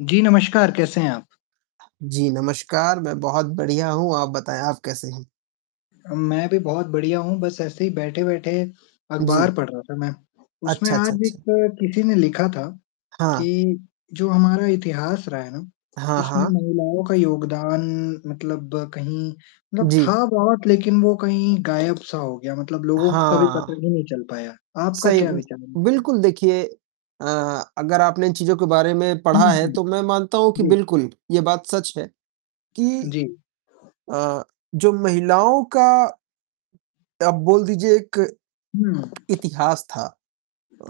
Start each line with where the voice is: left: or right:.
left: जी नमस्कार, कैसे हैं आप?
right: जी नमस्कार, मैं बहुत बढ़िया हूँ। आप बताएँ, आप कैसे हैं?
left: अ, मैं भी बहुत बढ़िया हूँ, बस ऐसे ही बैठे-बैठे अखबार
right: जी।
left: पढ़ रहा था मैं, उसमें
right: अच्छा, अच्छा,
left: आज एक
right: अच्छा।
left: किसी ने लिखा था कि
right: हाँ।
left: जो हमारा इतिहास रहा है ना,
right: हाँ,
left: उसमें
right: हाँ।
left: महिलाओं का योगदान मतलब कहीं मतलब था
right: जी।
left: बहुत, लेकिन वो कहीं गायब सा हो गया, मतलब लोगों को कभी पता
right: हाँ।
left: ही नहीं चल पाया। आपका
right: सही
left: क्या
right: उ
left: विचार है? इस पे?
right: बिल्कुल देखिए अ, अगर आपने इन चीज़ों के बारे में पढ़ा
left: हुँ,
right: है,
left: हुँ।
right: तो मैं मानता हूँ कि
left: जी।
right: बिल्कुल ये बात सच है कि
left: जी।
right: अ, जो महिलाओं का आप बोल दीजिए एक,
left: हुँ।
right: इतिहास था।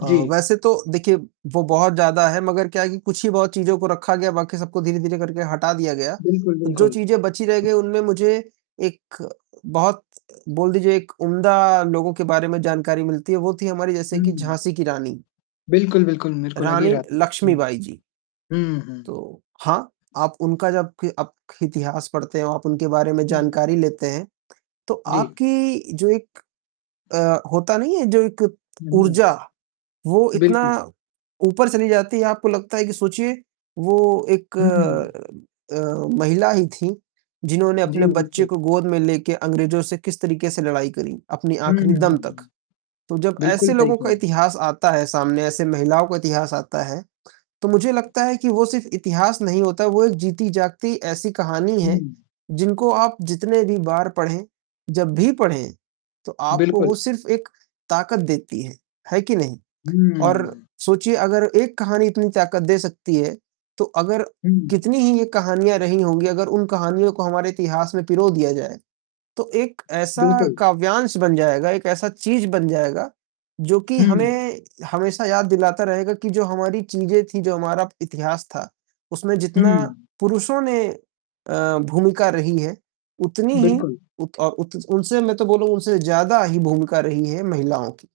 right: अ,
left: जी।
right: वैसे तो देखिए वो बहुत ज़्यादा है मगर क्या है कि कुछ ही बहुत चीज़ों को रखा गया, बाकी सबको धीरे-धीरे करके हटा दिया गया,
left: बिल्कुल,
right: तो जो
left: बिल्कुल।
right: चीज़ें बची रह गईं, उनमें मुझे एक बहुत बोल दीजिए एक उम्दा लोगों के बारे में जानकारी मिलती है, वो थीं हमारी जैसे कि
left: हुँ।
right: झाँसी की रानी।
left: बिल्कुल, बिल्कुल, मेरे को भी लगी
right: रानी
left: रहा था।
right: लक्ष्मीबाई जी।
left: हुँ।
right: तो हाँ, आप उनका जब क आप क इतिहास पढ़ते हो, आप उनके बारे में
left: हुँ।
right: जानकारी लेते हैं, तो
left: जी।
right: आपकी जो एक अ, होता नहीं है, जो एक
left: हुँ, हुँ।
right: ऊर्जा वो इतना
left: बिल्कुल।
right: ऊपर चली जाती है, आपको लगता है कि सोचिए वो एक
left: हुँ।
right: अ, महिला ही थीं, जिन्होंने
left: जी,
right: अपने बच्चे
left: बिल्कुल।
right: को गोद में लेके अंग्रेजों से किस तरीके से लड़ाई करी, अपनी
left: हुँ, हुँ,
right: आखिरी दम तक।
left: हुँ।
right: तो जब
left: बिल्कुल
right: ऐसे
left: सही
right: लोगों
left: कह
right: का
left: रहे हैं।
right: इतिहास आता है सामने, ऐसे महिलाओं का इतिहास आता है, तो मुझे लगता है कि वो सिर्फ़ इतिहास नहीं होता, वो एक जीती जागती ऐसी कहानी है,
left: हुँ।
right: जिनको आप जितने भी बार पढ़ें, जब भी पढ़ें, तो आपको वो
left: बिल्कुल।
right: सिर्फ़ एक ताकत देती है, है कि नहीं? और
left: हुँ।
right: सोचिए अगर एक कहानी इतनी ताकत दे सकती है, तो अगर
left: हुँ।
right: कितनी ही ये कहानियाँ रही होंगी, अगर उन कहानियों को हमारे इतिहास में पिरो दिया जाए, तो एक ऐसा
left: बिल्कुल।
right: काव्यांश बन जाएगा, एक ऐसा चीज़ बन जाएगा जो कि
left: हुँ।
right: हमें हमेशा याद दिलाता रहेगा कि जो हमारी चीज़ें थी, जो हमारा इतिहास था, उसमें जितना
left: हुँ।
right: पुरुषों ने अ, भूमिका रही है, उतनी ही
left: बिल्कुल।
right: उक उ उनसे मैं तो बोलूँगा उनसे ज़्यादा ही भूमिका रही है महिलाओं की।